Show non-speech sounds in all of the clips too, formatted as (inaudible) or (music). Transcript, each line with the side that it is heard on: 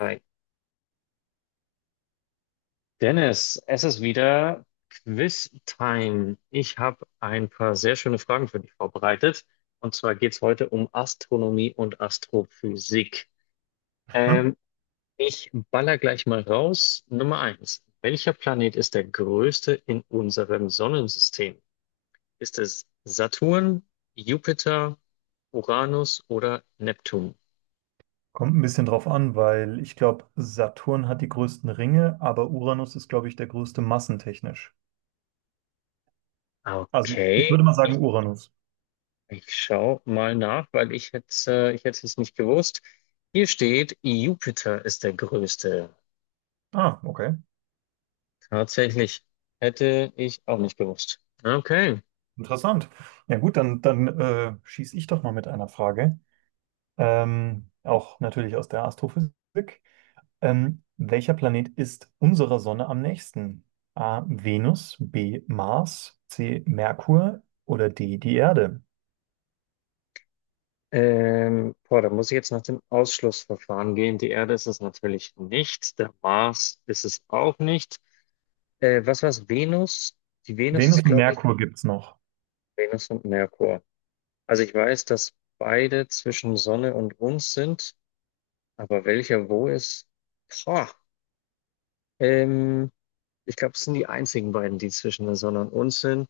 left: Hi. Dennis, es ist wieder Quiz-Time. Ich habe ein paar sehr schöne Fragen für dich vorbereitet. Und zwar geht es heute um Astronomie und Astrophysik.
right: Hm?
left: Ähm, Ich baller gleich mal raus. Nummer eins. Welcher Planet ist der größte in unserem Sonnensystem? Ist es Saturn, Jupiter, Uranus oder Neptun?
right: Kommt ein bisschen drauf an, weil ich glaube, Saturn hat die größten Ringe, aber Uranus ist, glaube ich, der größte massentechnisch. Also ich
left: Okay.
right: würde mal sagen Uranus.
left: Ich schaue mal nach, weil ich hätte es nicht gewusst. Hier steht, Jupiter ist der größte.
right: Ah, okay.
left: Tatsächlich hätte ich auch nicht gewusst. Okay.
right: Interessant. Ja gut, dann schieße ich doch mal mit einer Frage. Auch natürlich aus der Astrophysik. Welcher Planet ist unserer Sonne am nächsten? A. Venus, B. Mars, C. Merkur oder D. die Erde?
left: Boah, da muss ich jetzt nach dem Ausschlussverfahren gehen. Die Erde ist es natürlich nicht. Der Mars ist es auch nicht. Was war's? Venus? Die Venus ist,
right: Venus und
left: glaube ich,
right: Merkur gibt es noch.
left: Venus und Merkur. Also ich weiß, dass beide zwischen Sonne und uns sind, aber welcher wo ist? Boah. Ähm, Ich glaube, es sind die einzigen beiden, die zwischen der Sonne und uns sind.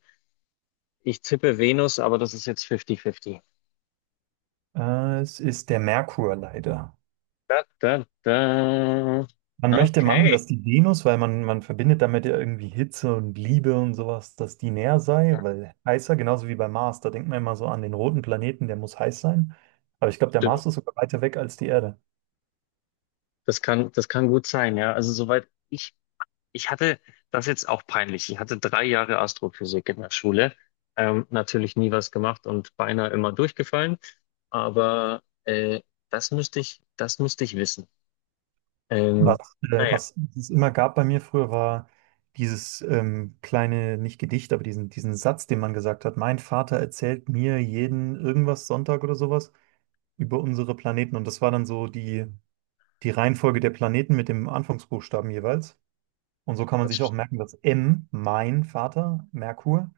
left: Ich tippe Venus, aber das ist jetzt 50-50.
right: Es ist der Merkur leider.
left: Da, da, da.
right: Man möchte meinen,
left: Okay,
right: dass die Venus, weil man verbindet damit ja irgendwie Hitze und Liebe und sowas, dass die näher sei, weil heißer, genauso wie bei Mars, da denkt man immer so an den roten Planeten, der muss heiß sein. Aber ich glaube, der
left: stimmt.
right: Mars ist sogar weiter weg als die Erde.
left: Das kann gut sein, ja. Also soweit ich, ich hatte das ist jetzt auch peinlich. Ich hatte drei Jahre Astrophysik in der Schule. Natürlich nie was gemacht und beinahe immer durchgefallen. Aber das müsste ich wissen.
right: Was,
left: Ähm,
right: äh,
left: naja,
right: was es immer gab bei mir früher, war dieses kleine, nicht Gedicht, aber diesen Satz, den man gesagt hat, mein Vater erzählt mir jeden irgendwas Sonntag oder sowas über unsere Planeten. Und das war dann so die Reihenfolge der Planeten mit dem Anfangsbuchstaben jeweils. Und so kann man sich auch
left: das.
right: merken, dass M, mein Vater, Merkur,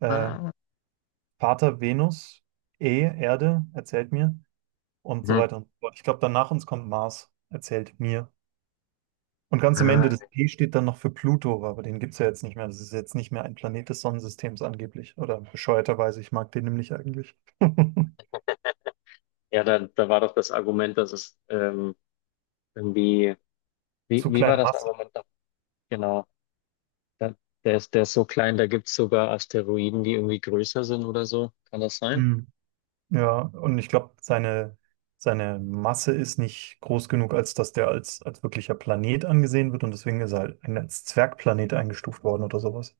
right: äh,
left: Ah,
right: Vater, Venus, E, Erde, erzählt mir und so
left: hm,
right: weiter und so fort. Ich glaube, danach uns kommt Mars, erzählt mir. Und ganz am Ende, das
left: ah.
right: P steht dann noch für Pluto, aber den gibt es ja jetzt nicht mehr. Das ist jetzt nicht mehr ein Planet des Sonnensystems angeblich. Oder bescheuerterweise, ich mag den nämlich eigentlich. (laughs)
left: Ja, da, da war doch das Argument, dass es irgendwie,
right: Zu
left: wie war
right: kleine
left: das
right: Masse.
left: Argument noch? Genau, da, der ist so klein, da gibt's sogar Asteroiden, die irgendwie größer sind oder so. Kann das sein?
right: Mm. Ja, und ich glaube, seine Masse ist nicht groß genug, als dass der als wirklicher Planet angesehen wird und deswegen ist er halt als Zwergplanet eingestuft worden oder sowas.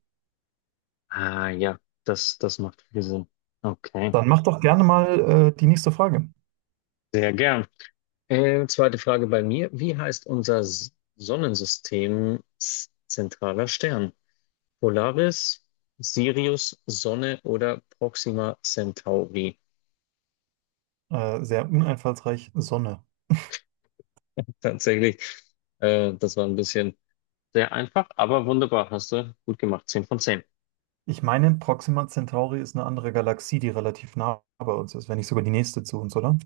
left: Ah ja, das macht viel Sinn. Okay,
right: Dann mach doch gerne mal die nächste Frage.
left: sehr gern. Zweite Frage bei mir. Wie heißt unser S- Sonnensystem zentraler Stern? Polaris, Sirius, Sonne oder Proxima Centauri?
right: Sehr uneinfallsreich, Sonne.
left: (laughs) Tatsächlich, das war ein bisschen. Sehr einfach, aber wunderbar. Hast du gut gemacht. Zehn von zehn.
right: Ich meine, Proxima Centauri ist eine andere Galaxie, die relativ nah bei uns ist, wenn nicht sogar die nächste zu uns, oder?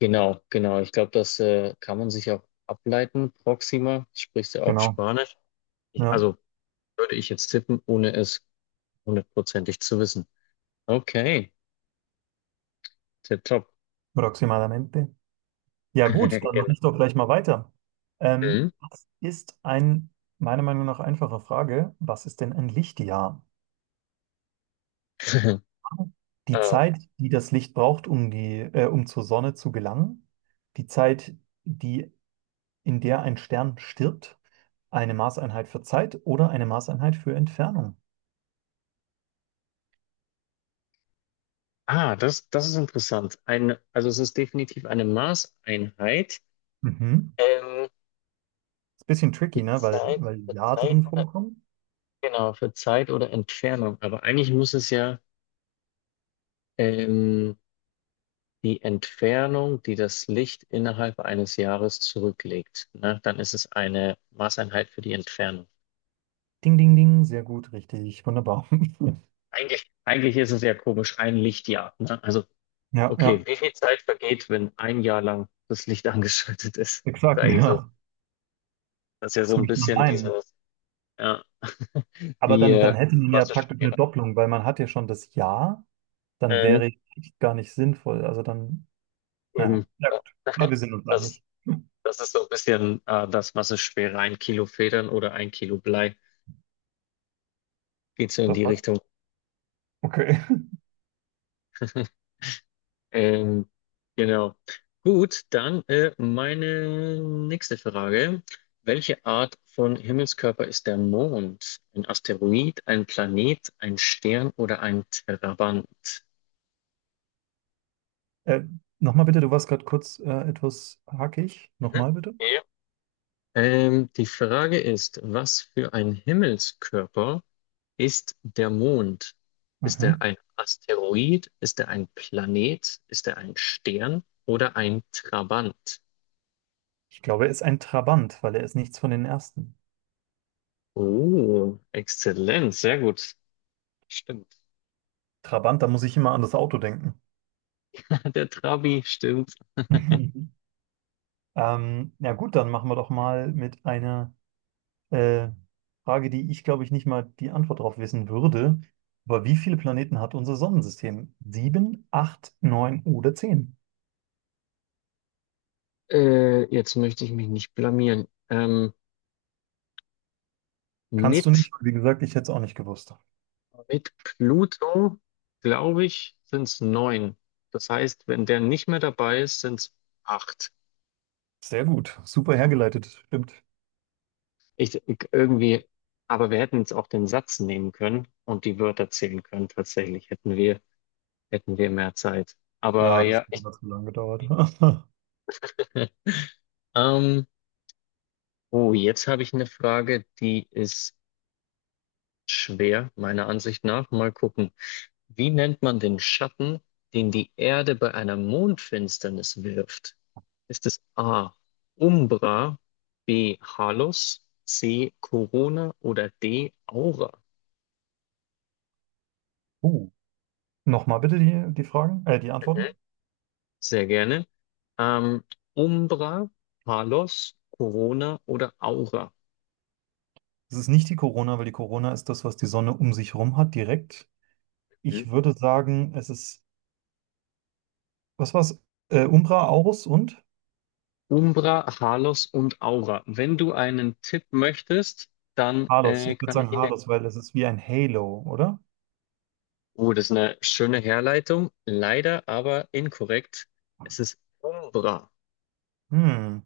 left: Genau, genau. Ich glaube, das kann man sich auch ableiten. Proxima, sprichst du auch
right: Genau.
left: Spanisch? Ich,
right: Ja,
left: also würde ich jetzt tippen, ohne es hundertprozentig zu wissen. Okay, tipptopp.
right: Proximamente. Ja gut,
left: (laughs)
right: dann mache
left: Genau.
right: ich doch gleich mal weiter.
left: Mhm.
right: Was ist ein, meiner Meinung nach, einfache Frage, was ist denn ein Lichtjahr?
left: (laughs)
right: Die
left: Äh,
right: Zeit, die das Licht braucht, um zur Sonne zu gelangen, die Zeit, die, in der ein Stern stirbt, eine Maßeinheit für Zeit oder eine Maßeinheit für Entfernung.
left: ah, das ist interessant. Also es ist definitiv eine Maßeinheit
right: Mhm.
left: ähm,
right: Ist ein bisschen
left: für
right: tricky, ne? Weil,
left: Zeit,
right: weil
left: für
right: Jahr
left: Zeit
right: drin
left: oder,
right: vorkommt.
left: genau, für Zeit oder Entfernung. Aber eigentlich muss es ja ähm, die Entfernung, die das Licht innerhalb eines Jahres zurücklegt, ne? Dann ist es eine Maßeinheit für die Entfernung.
right: Ding, ding, ding, sehr gut, richtig, wunderbar. (laughs)
left: Eigentlich ist es ja komisch, ein Lichtjahr, ne? Also,
right: Ja,
left: okay,
right: ja,
left: wie viel Zeit vergeht, wenn ein Jahr lang das Licht (laughs) angeschaltet ist?
right: exakt,
left: Das ist eigentlich so,
right: ja.
left: das ist ja so
right: Das
left: ein
right: möchte man
left: bisschen
right: meinen.
left: dieses, ja, (laughs)
right: Aber
left: wie,
right: dann,
left: äh,
right: dann hätte man ja praktisch eine
left: Massesphäre.
right: Doppelung, weil man hat ja schon das Ja, dann
left: Mhm.
right: wäre ich gar nicht sinnvoll. Also dann,
left: Eben,
right: naja, ja gut, aber wir sind uns
left: das ist,
right: einig.
left: das ist so ein bisschen, das Massesphäre, ein Kilo Federn oder ein Kilo Blei. Geht so in
right: Das
left: die
right: war's.
left: Richtung.
right: Okay. (laughs)
left: (laughs) Ähm, genau. Gut, dann meine nächste Frage. Welche Art von Himmelskörper ist der Mond? Ein Asteroid, ein Planet, ein Stern oder ein Trabant?
right: Äh, Nochmal bitte, du warst gerade kurz etwas hackig.
left: Mhm.
right: Nochmal bitte.
left: Ja. Die Frage ist, was für ein Himmelskörper ist der Mond? Ist er
right: Mhm.
left: ein Asteroid? Ist er ein Planet? Ist er ein Stern oder ein Trabant?
right: Ich glaube, er ist ein Trabant, weil er ist nichts von den ersten.
left: Oh, exzellent, sehr gut. Stimmt.
right: Trabant, da muss ich immer an das Auto denken. (laughs)
left: (laughs) Der Trabi, stimmt.
right: Mhm. Ja gut, dann machen wir doch mal mit einer Äh, Frage, die ich, glaube ich, nicht mal die Antwort darauf wissen würde. Aber wie viele Planeten hat unser Sonnensystem? Sieben, acht, neun oder zehn?
left: Jetzt möchte ich mich nicht blamieren.
right: Kannst du
left: Mit,
right: nicht, weil, wie gesagt, ich hätte es auch nicht gewusst.
left: mit Pluto, glaube ich, sind es neun. Das heißt, wenn der nicht mehr dabei ist, sind es acht.
right: Sehr gut, super hergeleitet, stimmt.
left: Ich, ich irgendwie, aber wir hätten jetzt auch den Satz nehmen können und die Wörter zählen können. Hätten wir mehr Zeit. Aber
right: Ja, das
left: ja,
right: hat aber zu lange gedauert. (laughs)
left: (laughs) ähm, oh, jetzt habe ich eine Frage, die ist schwer, meiner Ansicht nach. Mal gucken. Wie nennt man den Schatten, den die Erde bei einer Mondfinsternis wirft? Ist es A. Umbra, B. Halus, C. Corona oder D. Aura?
right: Uh, nochmal bitte die Fragen, die
left: Mhm.
right: Antworten.
left: Sehr gerne. Ähm, Umbra, Halos, Corona oder Aura?
right: Es ist nicht die Corona, weil die Corona ist das, was die Sonne um sich herum hat, direkt.
left: Mhm.
right: Ich würde sagen, es ist, Was war's? Umbra, Aurus und?
left: Umbra, Halos und Aura. Wenn du einen Tipp möchtest, dann
right: Halos. Ich würde
left: kann ich
right: sagen
left: ihn dir
right: Halos, weil es ist wie ein Halo, oder?
left: Oh, das ist eine schöne Herleitung. Leider aber inkorrekt. Es ist Umbra.
right: Hm.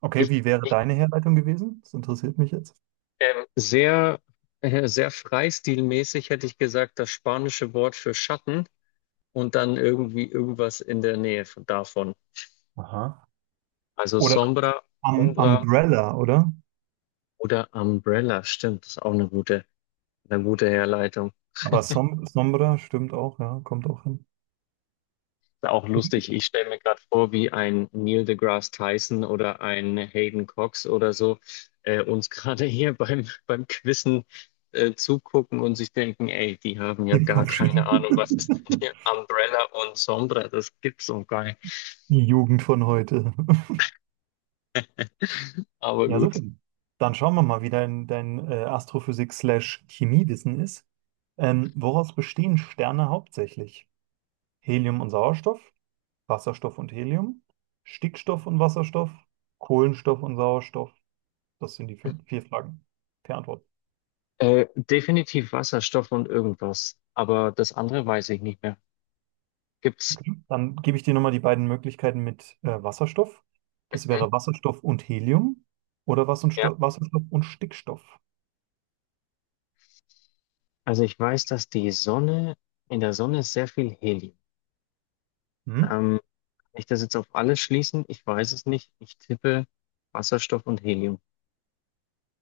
right: Okay,
left: Ich,
right: wie wäre
left: ich
right: deine Herleitung gewesen? Das interessiert mich jetzt.
left: ähm, sehr, sehr freistilmäßig hätte ich gesagt, das spanische Wort für Schatten und dann irgendwie irgendwas in der Nähe von, davon.
right: Aha.
left: Also
right: Oder
left: Sombra, Umbra
right: Umbrella, oder?
left: oder Umbrella. Stimmt, das ist auch eine gute Herleitung.
right: Aber Sombra stimmt auch, ja, kommt auch hin.
left: Ist auch lustig. Ich stelle mir gerade vor, wie ein Neil deGrasse Tyson oder ein Hayden Cox oder so uns (laughs) gerade hier beim Quizzen zugucken und sich denken, ey, die haben
right: (laughs)
left: ja
right: Den
left: gar
right: Kopf
left: keine
right: schütteln. (laughs)
left: Ahnung, was ist denn hier Umbrella und Sombra, das gibt's so geil.
right: Die Jugend von heute. (laughs)
left: Aber
right: Ja, super.
left: gut.
right: Dann schauen wir mal, wie dein Astrophysik-slash-Chemiewissen ist. Woraus bestehen Sterne hauptsächlich? Helium und Sauerstoff, Wasserstoff und Helium, Stickstoff und Wasserstoff, Kohlenstoff und Sauerstoff. Das sind vier Fragen. Per Antwort.
left: Definitiv Wasserstoff und irgendwas. Aber das andere weiß ich nicht mehr. Gibt's?
right: Dann gebe ich dir nochmal die beiden Möglichkeiten mit Wasserstoff. Das
left: Mhm,
right: wäre Wasserstoff und Helium oder
left: ja.
right: Wasserstoff und Stickstoff.
left: Also ich weiß, in der Sonne ist sehr viel Helium.
right: Hm?
left: Ähm, Kann ich das jetzt auf alles schließen? Ich weiß es nicht. Ich tippe Wasserstoff und Helium.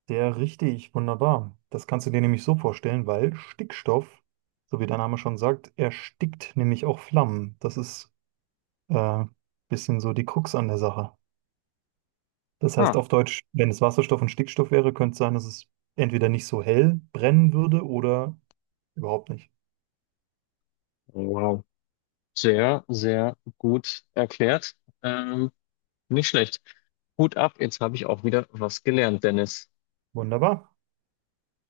right: Sehr richtig, wunderbar. Das kannst du dir nämlich so vorstellen, weil Stickstoff, so wie der Name schon sagt, erstickt nämlich auch Flammen. Das ist ein bisschen so die Krux an der Sache. Das heißt
left: Ah,
right: auf Deutsch, wenn es Wasserstoff und Stickstoff wäre, könnte es sein, dass es entweder nicht so hell brennen würde oder überhaupt nicht.
left: wow. Sehr, sehr gut erklärt. Ähm, nicht schlecht. Hut ab, jetzt habe ich auch wieder was gelernt, Dennis.
right: Wunderbar.